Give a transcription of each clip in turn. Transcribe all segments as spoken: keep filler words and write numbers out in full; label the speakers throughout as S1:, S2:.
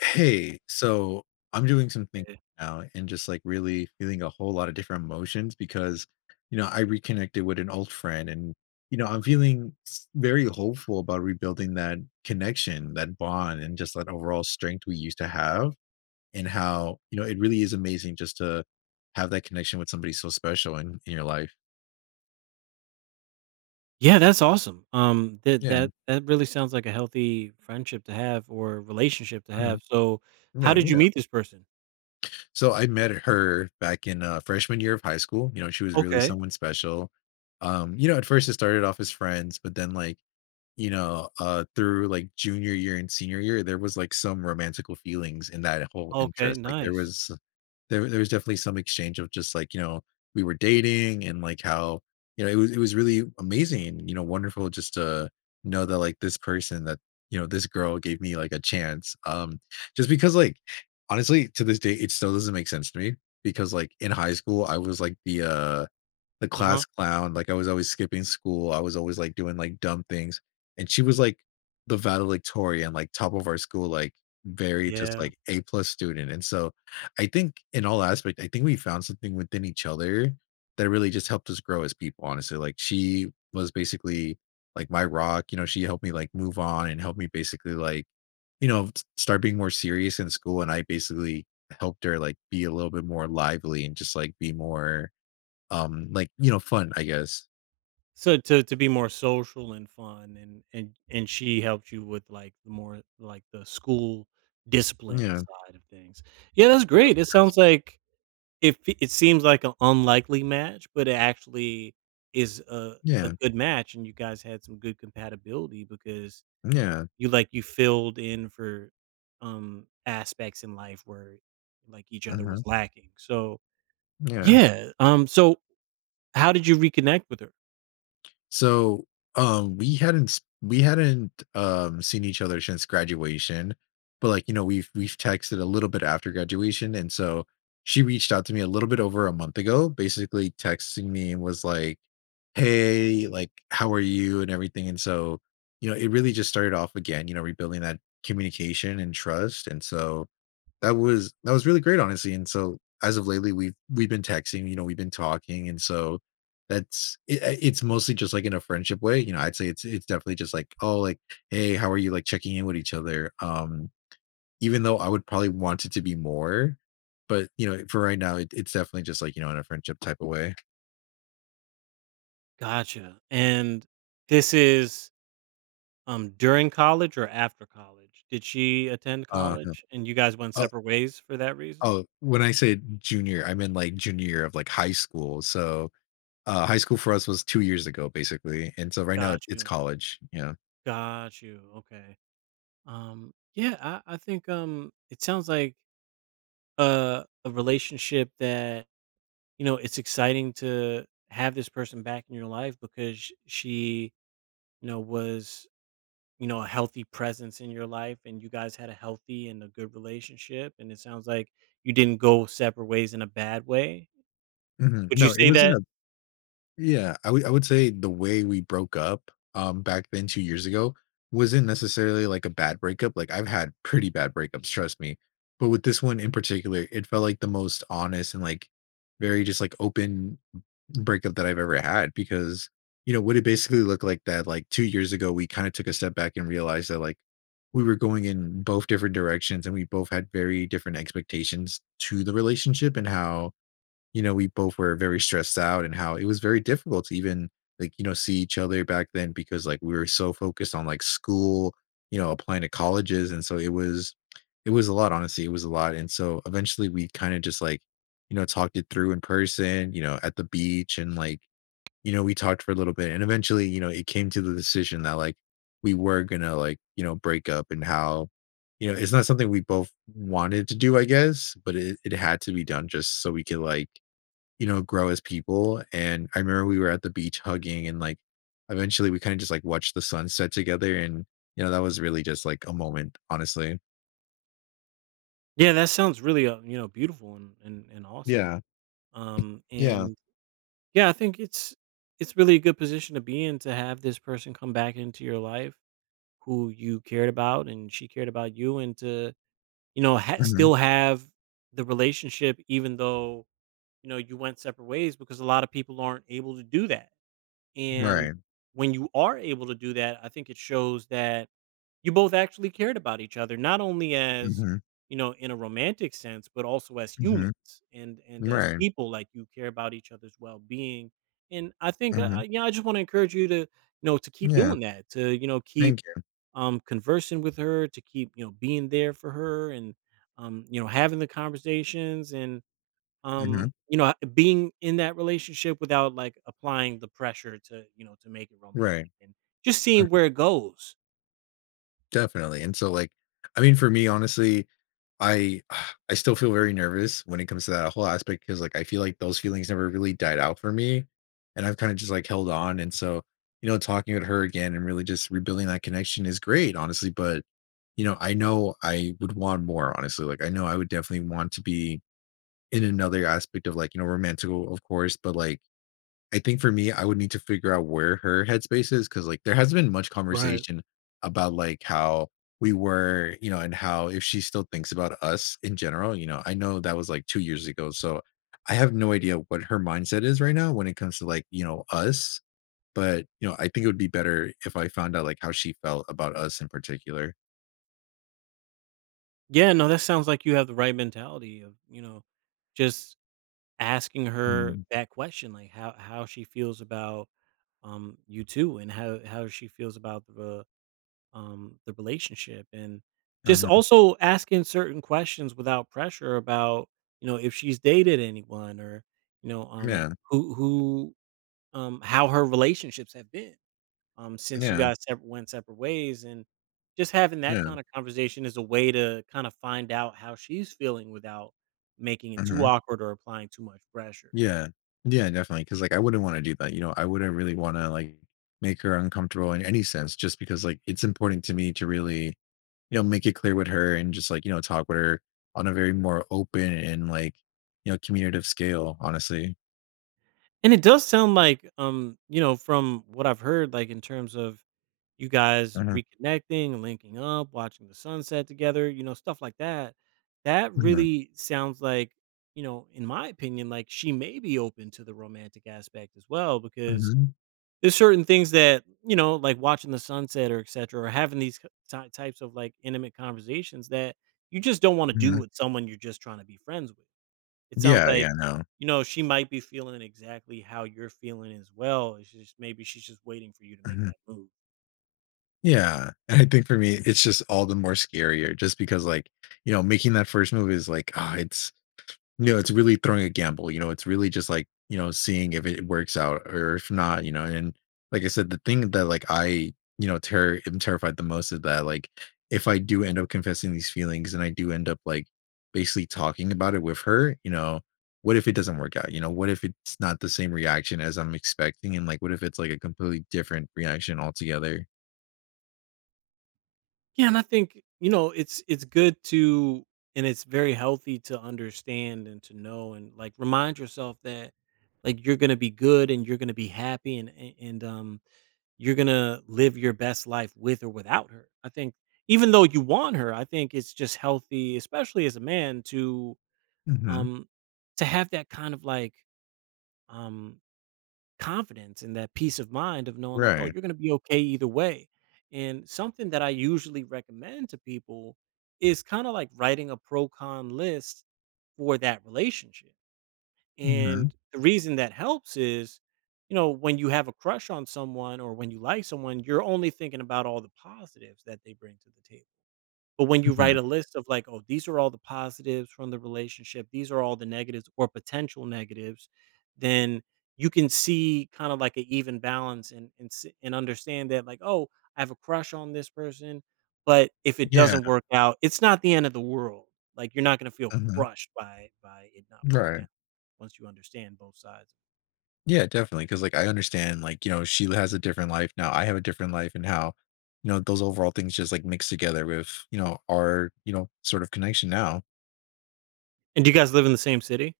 S1: Hey, so I'm doing some thinking now and just like really feeling a whole lot of different emotions because, you know, I reconnected with an old friend and, you know, I'm feeling s- very hopeful about rebuilding that connection, that bond, and just that overall strength we used to have. And how, you know, it really is amazing just to have that connection with somebody so special in, in your life.
S2: Yeah, that's awesome. Um, that
S1: Yeah.
S2: that that really sounds like a healthy friendship to have or relationship to
S1: Mhm.
S2: have. So, how
S1: Yeah.
S2: did you
S1: Yeah.
S2: meet this person?
S1: So I met her back in, uh, freshman year of high school. You know, she was really
S2: Okay,
S1: someone special. Um, you know, at first it started off as friends, but then, like, you know, uh, through like junior year and senior year, there was like some romantical feelings in that whole
S2: okay,
S1: interest. Like there
S2: nice.
S1: was, there there was definitely some exchange of just like, you know, we were dating. And like how, you know, it was it was really amazing, you know, wonderful, just to know that like this person that, you know, this girl gave me like a chance. Um, just because, like, honestly, to this day it still doesn't make sense to me because like in high school I was like the uh the
S2: Uh
S1: class
S2: huh.
S1: clown. Like, I was always skipping school, I was always, like, doing, like, dumb things, and she was, like, the valedictorian, like, top of our school, like, very just,
S2: Yeah.
S1: like, A-plus student. And so, I think in all aspect, I think we found something within each other that really just helped us grow as people, honestly. Like, she was basically, like, my rock. You know, she helped me, like, move on and helped me basically, like, you know, s start being more serious in school, and I basically helped her, like, be a little bit more lively and just, like, be more, um, like, you know, fun, I guess.
S2: So to to be more social and fun, and and and she helped you with like the more like the school discipline
S1: Yeah.
S2: side of things. Yeah, that's
S1: Yeah.
S2: great. It sounds like it. fe- It seems like an unlikely match, but it actually is a a
S1: Yeah.
S2: good match, and you guys had some good compatibility because
S1: Yeah.
S2: you, like, you filled in for, um, aspects in life where, like, each other
S1: Uh-huh.
S2: was lacking, so
S1: Yeah.
S2: yeah, um, so how did you reconnect with her?
S1: So, um, we hadn't s we hadn't, um, seen each other since graduation, but, like, you know, we've we've texted a little bit after graduation. And so she reached out to me a little bit over a month ago, basically texting me and was like, "Hey, like, how are you?" and everything. And so, you know, it really just started off again, you know, rebuilding that communication and trust. And so that was that was really great, honestly. And so, as of lately, we've we've been texting, you know, we've been talking. And so that's it I it's mostly just, like, in a friendship way. You know, I'd say it's it's definitely just like, "Oh, like, hey, how are you?" Like, checking in with each other. Um, even though I would probably want it to be more, but, you know, for right now, it it's definitely just, like, you know, in a friendship type of way.
S2: Gotcha, and this is, um, during college or after college? Did she attend
S1: Uh, yeah.
S2: college and you guys went
S1: Oh
S2: separate ways for that reason?
S1: oh, when I say junior, I mean like, junior year of, like, high school. So, uh, high school for us was two years ago, basically, and so right now it-
S2: Got
S1: it's
S2: you,
S1: college, yeah.
S2: got you, okay, um, yeah, I I think, um, it sounds like a a relationship that, you know, it's exciting to have this person back in your life because sh- she, you know, was, you know, a healthy presence in your life and you guys had a healthy and a good relationship. And it sounds like you didn't go separate ways in a bad way.
S1: Mhm.
S2: Would you
S1: No, it
S2: say
S1: wasn't
S2: that?
S1: a yeah, I would I would say the way we broke up, um, back then two years ago wasn't necessarily like a bad breakup. Like, I've had pretty bad breakups, trust me. But with this one in particular, it felt like the most honest and, like, very just, like, open breakup that I've ever had. Because, you know, what it basically looked like that, like, two years ago, we kinda took a step back and realized that, like, we were going in both different directions and we both had very different expectations to the relationship. And how, you know, we both were very stressed out, and how it was very difficult to even, like, you know, see each other back then, because like we were so focused on like school, you know, applying to colleges. And so it was, it was a lot, honestly. It was a lot. And so eventually we kind of just like, you know, talked it through in person, you know, at the beach. And like, you know, we talked for a little bit, and eventually, you know, it came to the decision that like we were gonna like, you know, break up. And how, you know, it's not something we both wanted to do, I guess, but it, it had to be done just so we could like, you know, grow as people. And I remember we were at the beach hugging and, like, eventually we kinda just, like, watched the sunset together. And, you know, that was really just, like, a moment, honestly.
S2: Yeah, that sounds really, uh, you know, beautiful and, and, and awesome.
S1: Yeah,
S2: Um,
S1: yeah.
S2: and yeah, I think it's, it's really a good position to be in to have this person come back into your life who you cared about and she cared about you. And to, you know, ha-
S1: Mhm,
S2: still have the relationship even though, you know, you went separate ways, because a lot of people aren't able to do that. And
S1: right.
S2: when you are able to do that, I think it shows that you both actually cared about each other, not only, as,
S1: Mhm,
S2: you know, in a romantic sense, but also as
S1: mhm,
S2: humans and and as
S1: right.
S2: people. Like, you care about each other's well-being. And I think, uh, uh,
S1: Mhm,
S2: yeah, I just want to encourage you to, you know, to keep
S1: yeah.
S2: doing that, to, you know, keep
S1: Thank you.
S2: um, conversing with her, to keep, you know, being there for her, and um, you know, having the conversations, and
S1: Mhm,
S2: um, you know, being in that relationship without like applying the pressure to, you know, to make it
S1: right.
S2: romantic, and just
S1: Mhm,
S2: seeing where it goes.
S1: definitely. And so, like, I mean, for me, honestly, I I still feel very nervous when it comes to that whole aspect, because like I feel like those feelings never really died out for me. And I've kind of just like held on. And so, you know, talking with her again and really just rebuilding that connection is great, honestly. But, you know, I know I would want more, honestly. Like I know I would definitely want to be in another aspect of, like, you know, romantical, of course, but like I think for me, I would need to figure out where her headspace is, because, like, there hasn't been much
S2: Right.
S1: conversation about, like, how we were, you know, and how if she still thinks about us in general, you know? I know that was, like, two years ago, so I have no idea what her mindset is right now when it comes to, like, you know, us, but, you know, I think it would be better if I found out, like, how she felt about us in particular.
S2: Yeah, no, that sounds like you have the right mentality of, you know, just asking her
S1: Mhm,
S2: that question, like how how she feels about, um you too, and how how she feels about the, um, the relationship, and just
S1: mhm.
S2: also asking certain questions without pressure about, you know, if she's dated anyone, or, you know, um
S1: Yeah,
S2: who who um how her relationships have been um since you
S1: yeah,
S2: guys sep- went separate ways, and just having that
S1: yeah,
S2: kind of conversation is a way to kind of find out how she's feeling without making it too
S1: mhm.
S2: awkward or applying too much pressure.
S1: Yeah. Yeah, definitely. Because, like, I wouldn't wanna do that, you know? I wouldn't really wanna, like, make her uncomfortable in any sense, just because, like, it's important to me to really, you know, make it clear with her and just, like, you know, talk with her on a very more open and, like, you know, communicative scale, honestly.
S2: And it does sound like, um you know, from what I've heard, like in terms of you guys
S1: Mhm.
S2: reconnecting, linking up, watching the sunset together, you know, stuff like that. That
S1: Mhm.
S2: really sounds like, you know, in my opinion, like she may be open to the romantic aspect as well, because
S1: Mhm.
S2: there's certain things that, you know, like watching the sunset or et cetera or having these k- ty- types of like intimate conversations that you just don't want to do
S1: Mhm.
S2: with someone you're just trying to be friends with. It sounds
S1: Yeah, yeah,
S2: like,
S1: no.
S2: you know, she might be feeling exactly how you're feeling as well. It's just maybe she's just waiting for you to make
S1: Mhm.
S2: that move.
S1: Yeah, and I think for me, it's just all the more scarier, just because, like, you know, making that first move is like, ah, it's no, it's really throwing a gamble. You know, it's really just, like, you know, seeing if it works out or if not, you know. And like I said, the thing that, like, I, you know, terror am terrified the most is that, like, if I do end up confessing these feelings, and I do end up, like, basically talking about it with her, you know, what if it doesn't work out? You know, what if it's not the same reaction as I'm expecting? And, like, what if it's, like, a completely different reaction altogether?
S2: Yeah, and I think, you know, it's it's good to and it's very healthy to understand and to know and like remind yourself that like you're going to be good and you're going to be happy, and and and, um you're going to live your best life with or without her. I think even though you want her, I think it's just healthy, especially as a man, to
S1: Mhm.
S2: um to have that kind of like um confidence and that peace of mind of knowing like, "Oh,
S1: Right.
S2: you're gonna be okay either way." And something that I usually recommend to people is kinda like writing a pro con list for that relationship.
S1: Mhm,
S2: And the reason that helps is, you know, when you have a crush on someone or when you like someone, you're only thinking about all the positives that they bring to the table. But when you write
S1: mhm.
S2: a list of like, "Oh, these are all the positives from the relationship. These are all the negatives or potential negatives," then you can see kind of like an even balance, and and s and understand that like, "Oh, I have a crush on this person, but if it
S1: Yeah,
S2: doesn't work out, it's not the end of the world." Like, you're not gonna feel
S1: mhm.
S2: crushed by by it not working
S1: Right.
S2: out once you understand both sides.
S1: Yeah, definitely. Cause like I understand, like, you know, she has a different life now. I have a different life. And how, you know, those overall things just like mix together with, you know, our, you know, sort of connection now.
S2: And do you guys live in the same city?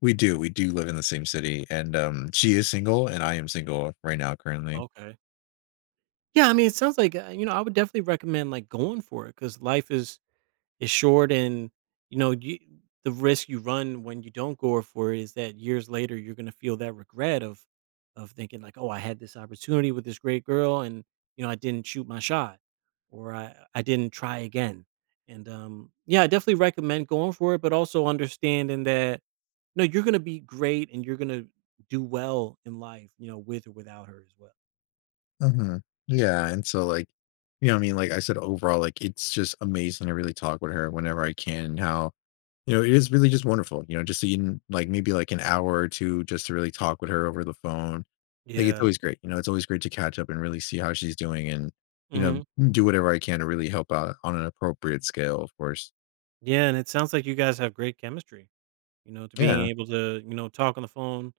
S1: We do, we do live in the same city. And um she is single and I am single right now currently.
S2: Okay. Yeah, I mean, it sounds like, uh, you know, I would definitely recommend, like, going for it, because life is is short, and you know, you, the risk you run when you don't go for it is that years later you're going to feel that regret of of thinking like, oh, I had this opportunity with this great girl and, you know, I didn't shoot my shot, or i i didn't try again. And um yeah, I definitely recommend going for it, but also understanding that, no, you're going to be great and you're going to do well in life, you know, with or without her as well.
S1: Hmm. Yeah. And so like, you know, what I mean, like I said, overall, like it's just amazing to really talk with her whenever I can. How, you know, it is really just wonderful, you know, just even, like, maybe, like, an hour or two just to really talk with her over the phone. Like, it's
S2: Yeah.
S1: always great, you know, it's always great to catch up and really see how she's doing. And, you know,
S2: Hmm.
S1: do whatever I can to really help out on an appropriate scale, of course.
S2: Yeah, and it sounds like you guys have great chemistry, you know, to
S1: Yeah,
S2: being able to, you know, talk on the phone,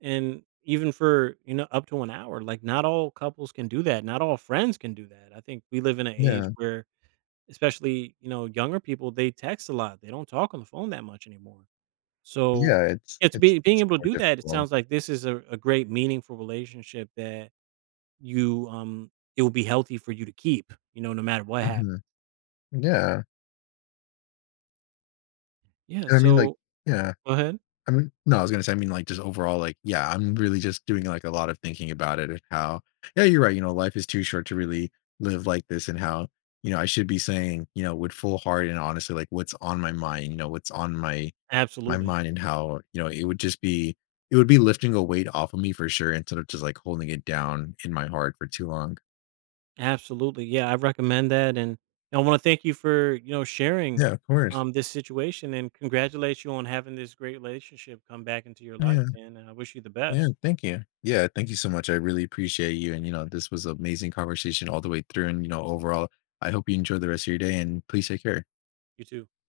S2: and even for, you know, up to an hour. Like, not all couples can do that. Not all friends can do that. I think we live in an age
S1: yeah,
S2: where, especially, you know, younger people, they text a lot. They don't talk on the phone that much anymore. So,
S1: yeah, it's
S2: yeah, to
S1: it's
S2: be being
S1: it's
S2: able to
S1: more
S2: do that, it
S1: difficult.
S2: sounds like this is a, a great, meaningful relationship that you, um, it will be healthy for you to keep, you know, no matter what happens.
S1: Mhm, yeah,
S2: Yeah.
S1: and I mean, like
S2: So,
S1: yeah.
S2: go ahead.
S1: I mean no, I was gonna say, I mean, like, just overall, like, yeah, I'm really just doing, like, a lot of thinking about it. And how, yeah, you're right, you know, life is too short to really live like this. And how, you know, I should be saying, you know, with full heart and honestly, like, what's on my mind, you know, what's on my my
S2: Absolutely.
S1: mind. And how, you know, it would just be it would be lifting a weight off of me for sure, instead of just, like, holding it down in my heart for too long.
S2: Absolutely. Yeah, I recommend that. And I want to thank you for, you know, sharing
S1: Yeah, of course.
S2: um, this situation and congratulate you on having this great relationship come back into your life.
S1: Yeah.
S2: And I wish you the
S1: Yeah,
S2: best.
S1: thank you. Yeah, thank you so much. I really appreciate you. And, you know, this was an amazing conversation all the way through. And, you know, overall, I hope you enjoy the rest of your day and please take care.
S2: You too.